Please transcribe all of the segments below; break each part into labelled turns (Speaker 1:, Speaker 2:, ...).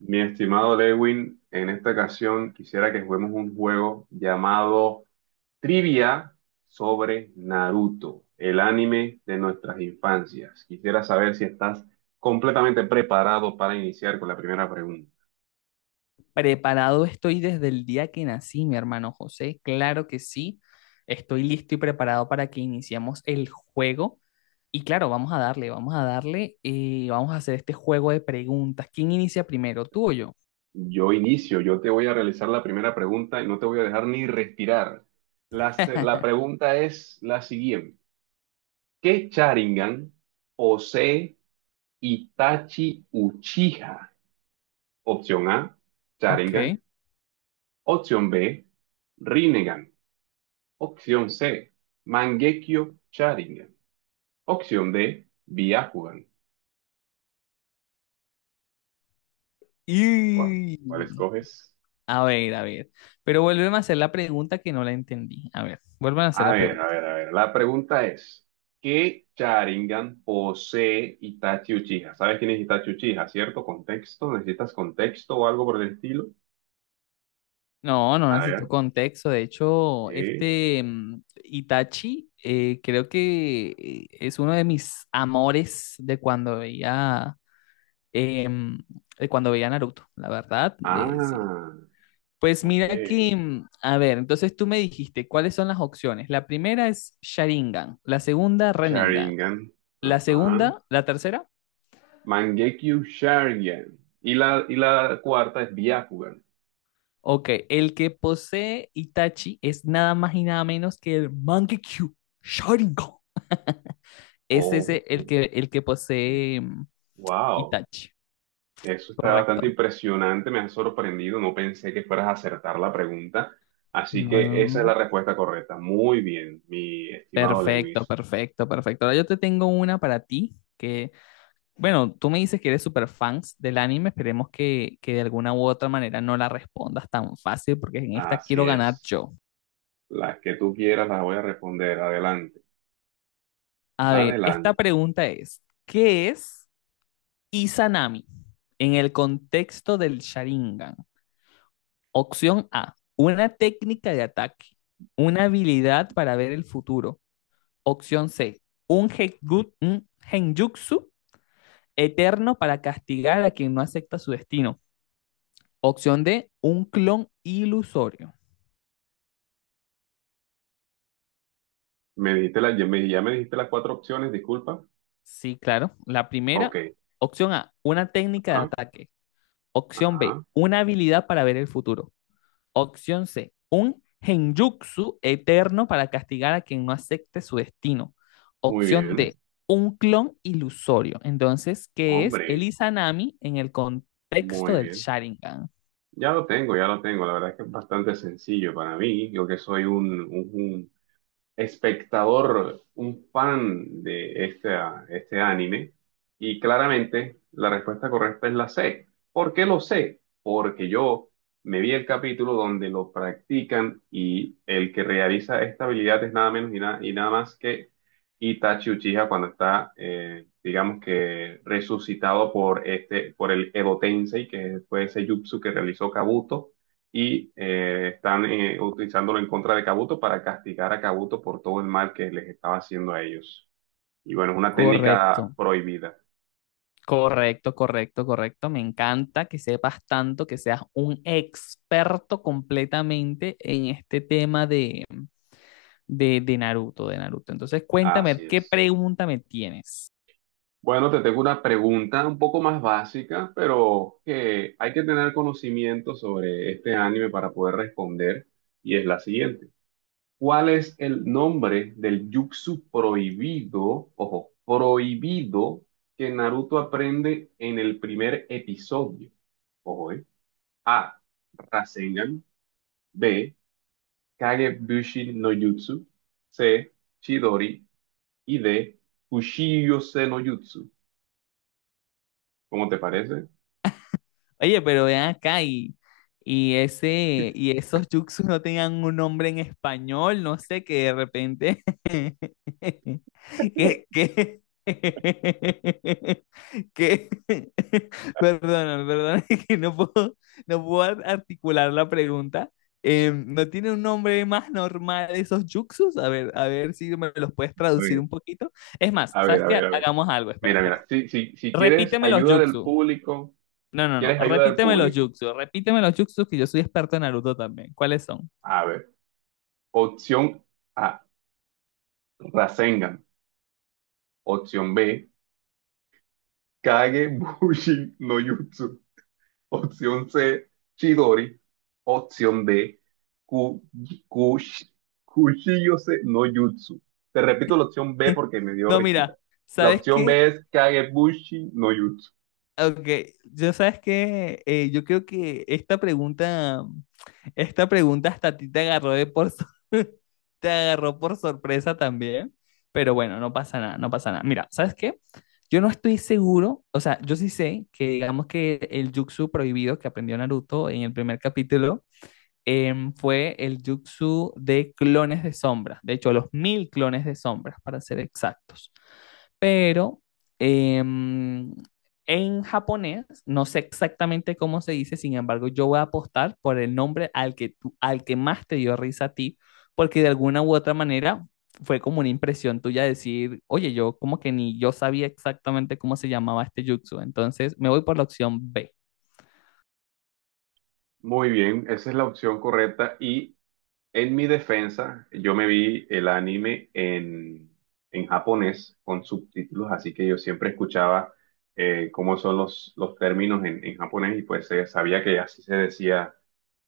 Speaker 1: Mi estimado Lewin, en esta ocasión quisiera que juguemos un juego llamado Trivia sobre Naruto, el anime de nuestras infancias. Quisiera saber si estás completamente preparado para iniciar con la primera pregunta.
Speaker 2: Preparado estoy desde el día que nací, mi hermano José. Claro que sí. Estoy listo y preparado para que iniciemos el juego. Y claro, vamos a darle y vamos a hacer este juego de preguntas. ¿Quién inicia primero, tú o yo?
Speaker 1: Yo inicio, yo te voy a realizar la primera pregunta y no te voy a dejar ni respirar. La pregunta es la siguiente. ¿Qué Sharingan posee Itachi Uchiha? Opción A, Sharingan.
Speaker 2: Ok.
Speaker 1: Opción B, Rinnegan. Opción C, Mangekyo Sharingan. Opción D, Byakugan. ¿Cuál, cuál
Speaker 2: Y...
Speaker 1: escoges?
Speaker 2: A ver, a ver. Pero vuélveme a hacer la pregunta que no la entendí. A ver, vuélveme a hacer
Speaker 1: A
Speaker 2: la
Speaker 1: ver,
Speaker 2: pregunta.
Speaker 1: a ver, a ver. La pregunta es: ¿qué Sharingan posee Itachi Uchiha? ¿Sabes quién es Itachi Uchiha, cierto? ¿Contexto? ¿Necesitas contexto o algo por el estilo?
Speaker 2: No, no
Speaker 1: A
Speaker 2: necesito
Speaker 1: ver.
Speaker 2: contexto. De hecho,
Speaker 1: eh,
Speaker 2: Itachi, creo que es uno de mis amores de cuando veía em, de cuando veía Naruto, la verdad, de sí.
Speaker 1: Ah,
Speaker 2: Pues
Speaker 1: ok.
Speaker 2: mira que, a ver, entonces tú me dijiste cuáles son las opciones. La primera es Sharingan, la segunda Renengan,
Speaker 1: Sharingan.
Speaker 2: la
Speaker 1: Ajá.
Speaker 2: segunda, la tercera.
Speaker 1: Mangekyo Sharingan. Y la cuarta es Byakugan.
Speaker 2: Ok, el que posee Itachi es nada más y nada menos que el Mangekyou Sharingan. Es
Speaker 1: Oh,
Speaker 2: ese el que posee.
Speaker 1: wow.
Speaker 2: Itachi,
Speaker 1: Eso está bastante
Speaker 2: correcto.
Speaker 1: impresionante, me has sorprendido, no pensé que fueras a acertar la pregunta. Así que esa es
Speaker 2: No.
Speaker 1: la respuesta correcta. Muy bien, mi estimado
Speaker 2: Perfecto,
Speaker 1: Lewis.
Speaker 2: perfecto, perfecto. Ahora yo te tengo una para ti que, bueno, tú me dices que eres super fans del anime, esperemos que de alguna u otra manera no la respondas tan fácil porque en esta quiero
Speaker 1: Así
Speaker 2: ganar
Speaker 1: es.
Speaker 2: yo.
Speaker 1: Las que tú quieras las voy a responder. Adelante,
Speaker 2: A ver, esta
Speaker 1: adelante.
Speaker 2: pregunta es, ¿qué es Izanami en el contexto del Sharingan? Opción A, una técnica de ataque, una habilidad para ver el futuro. Opción C, un genjutsu un Henjutsu eterno para castigar a quien no acepta su destino. Opción D, un clon ilusorio.
Speaker 1: Me dijiste ya me dijiste las cuatro opciones, disculpa.
Speaker 2: Sí, claro. La
Speaker 1: Ok,
Speaker 2: primera, opción A, una técnica de
Speaker 1: ajá,
Speaker 2: ataque. Opción B,
Speaker 1: ajá.
Speaker 2: una habilidad para ver el futuro. Opción C, un genjutsu eterno para castigar a quien no acepte su destino.
Speaker 1: Muy
Speaker 2: Opción
Speaker 1: bien,
Speaker 2: D, un clon ilusorio. Entonces, ¿qué es el
Speaker 1: hombre,
Speaker 2: Izanami en el contexto
Speaker 1: muy
Speaker 2: del
Speaker 1: bien.
Speaker 2: Sharingan?
Speaker 1: Ya lo tengo, ya lo tengo. La verdad es que es bastante sencillo para mí. Yo que soy un, espectador, un fan de este anime. Y claramente la respuesta correcta es la C. ¿Por qué lo sé? Porque yo me vi el capítulo donde lo practican y el que realiza esta habilidad es nada menos y nada más que Itachi Uchiha cuando está, digamos que resucitado por el Edo Tensei, que fue ese jutsu que realizó Kabuto y están utilizándolo en contra de Kabuto para castigar a Kabuto por todo el mal que les estaba haciendo a ellos. Y bueno, es una
Speaker 2: Correcto,
Speaker 1: técnica prohibida.
Speaker 2: correcto, correcto, correcto. Me encanta que sepas tanto, que seas un experto completamente en este tema de Naruto, de Naruto. Entonces, cuéntame,
Speaker 1: Así
Speaker 2: ¿qué
Speaker 1: es.
Speaker 2: pregunta me tienes?
Speaker 1: Bueno, te tengo una pregunta un poco más básica, pero que hay que tener conocimiento sobre este anime para poder responder, y es la siguiente. ¿Cuál es el nombre del jutsu prohibido, ojo, prohibido, que Naruto aprende en el primer episodio? Ojo, ¿eh? A, Rasengan. B, Kagebushi no Jutsu. C, Chidori. Y D, Kushiyose no Jutsu. ¿Cómo te parece?
Speaker 2: Oye, pero vean acá y ese y esos yuxus no tenían un nombre en español, no sé, que de repente que que perdona, perdona, que no puedo articular la pregunta. ¿No tiene un nombre más normal esos yuxus? A ver si me los puedes
Speaker 1: A
Speaker 2: traducir
Speaker 1: ver,
Speaker 2: un poquito. Es más,
Speaker 1: a
Speaker 2: ¿sabes
Speaker 1: ver, a
Speaker 2: qué?
Speaker 1: ver, a ver.
Speaker 2: Hagamos algo, espera,
Speaker 1: Mira,
Speaker 2: espera.
Speaker 1: mira, si quieres
Speaker 2: Repíteme los
Speaker 1: ayuda del
Speaker 2: yuxus.
Speaker 1: público,
Speaker 2: No, no, no.
Speaker 1: quieres ayuda del
Speaker 2: Repíteme los
Speaker 1: público.
Speaker 2: jutsu. Repíteme los jutsu que yo soy experto en Naruto también. ¿Cuáles son?
Speaker 1: A ver, opción A, Rasengan. Opción B, Kage Bushi no Jutsu. Opción C, Chidori. Opción D, ku, kush- Kushiyose no Jutsu. Te repito la opción B porque me dio
Speaker 2: No,
Speaker 1: risita.
Speaker 2: mira,
Speaker 1: La
Speaker 2: ¿sabes
Speaker 1: opción
Speaker 2: qué?
Speaker 1: B es Kagebushi no Jutsu.
Speaker 2: Ok, yo sabes que yo creo que esta pregunta hasta a ti te agarró te agarró por sorpresa también, pero bueno, no pasa nada, no pasa nada. Mira, ¿sabes qué? Yo no estoy seguro, o sea, yo sí sé que digamos que el jutsu prohibido que aprendió Naruto en el primer capítulo, fue el jutsu de clones de sombras, de hecho los mil clones de sombras para ser exactos, pero em, en japonés no sé exactamente cómo se dice, sin embargo yo voy a apostar por el nombre al que al que más te dio risa a ti, porque de alguna u otra manera fue como una impresión tuya decir, oye, yo como que ni yo sabía exactamente cómo se llamaba este jutsu, entonces me voy por la opción B.
Speaker 1: Muy bien, esa es la opción correcta. Y en mi defensa, yo me vi el anime en japonés con subtítulos, así que yo siempre escuchaba cómo son los términos en japonés y pues sabía que así se decía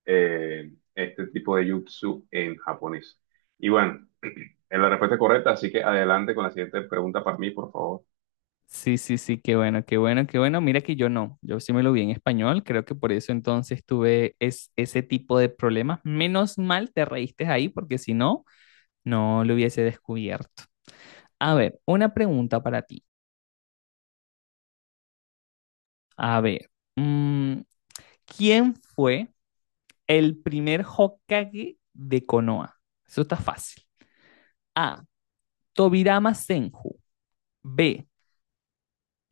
Speaker 1: este tipo de jutsu en japonés. Y bueno, es la respuesta correcta, así que adelante con la siguiente pregunta para mí, por favor.
Speaker 2: Sí, sí, sí, qué bueno, qué bueno, qué bueno. Mira que yo no, yo sí me lo vi en español, creo que por eso entonces tuve ese tipo de problemas. Menos mal te reíste ahí porque si no, no lo hubiese descubierto. A ver, una pregunta para ti. A ver, mm, ¿quién fue el primer Hokage de Konoha? Eso está fácil. A. Tobirama Senju. B.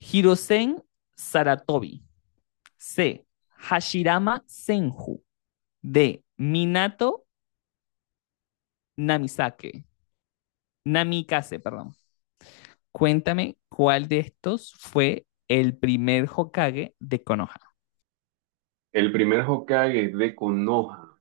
Speaker 2: Hirosen Saratobi. C. Hashirama Senju. De Minato Namisake, Namikaze, perdón. Cuéntame cuál de estos fue el primer Hokage de Konoha.
Speaker 1: El primer Hokage de Konoha,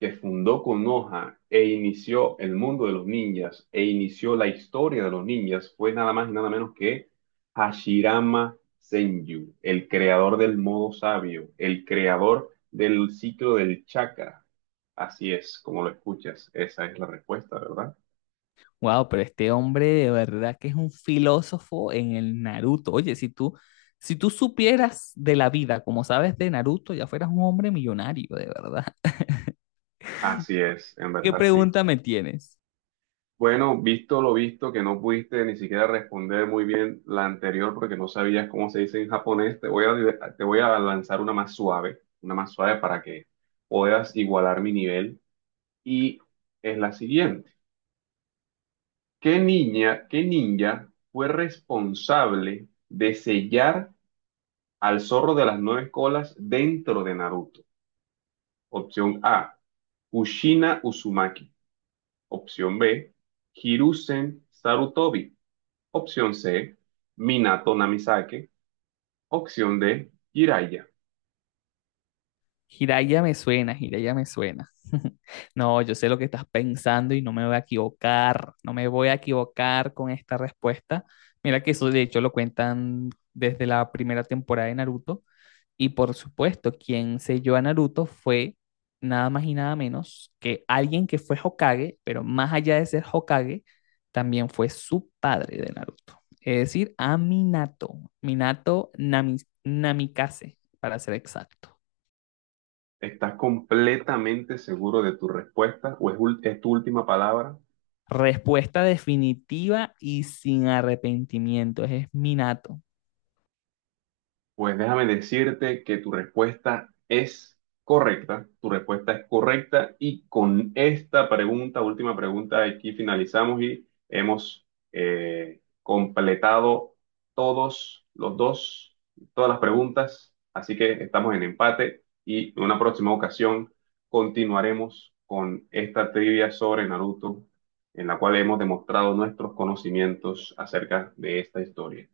Speaker 1: que fundó Konoha e inició el mundo de los ninjas, e inició la historia de los ninjas, fue nada más y nada menos que Hashirama Senju, el creador del modo sabio, el creador del ciclo del chakra. Así es, como lo escuchas, esa es la respuesta, ¿verdad?
Speaker 2: Wow, pero este hombre de verdad que es un filósofo en el Naruto. Oye, si tú, si tú supieras de la vida, como sabes de Naruto, ya fueras un hombre millonario, de verdad.
Speaker 1: Así es, en
Speaker 2: ¿Qué
Speaker 1: verdad sí.
Speaker 2: pregunta me tienes?
Speaker 1: Bueno, visto lo visto, que no pudiste ni siquiera responder muy bien la anterior porque no sabías cómo se dice en japonés, te voy a lanzar una más suave para que puedas igualar mi nivel. Y es la siguiente. ¿Qué ninja fue responsable de sellar al zorro de las nueve colas dentro de Naruto? Opción A, Kushina Uzumaki. Opción B, Hiruzen Sarutobi. Opción C, Minato Namisake. Opción D, Jiraiya.
Speaker 2: Jiraiya me suena, Jiraiya me suena. No, yo sé lo que estás pensando y no me voy a equivocar, no me voy a equivocar con esta respuesta. Mira que eso de hecho lo cuentan desde la primera temporada de Naruto y por supuesto quien selló a Naruto fue nada más y nada menos que alguien que fue Hokage, pero más allá de ser Hokage, también fue su padre de Naruto, es decir, a Minato, Namikaze, para ser exacto.
Speaker 1: ¿Estás completamente seguro de tu respuesta o es tu última palabra?
Speaker 2: Respuesta definitiva y sin arrepentimiento. Ese es mi nato.
Speaker 1: Pues déjame decirte que tu respuesta es correcta, tu respuesta es correcta, y con esta pregunta, última pregunta, aquí finalizamos y hemos completado todos los dos, todas las preguntas, así que estamos en empate y en una próxima ocasión continuaremos con esta trivia sobre Naruto, en la cual hemos demostrado nuestros conocimientos acerca de esta historia.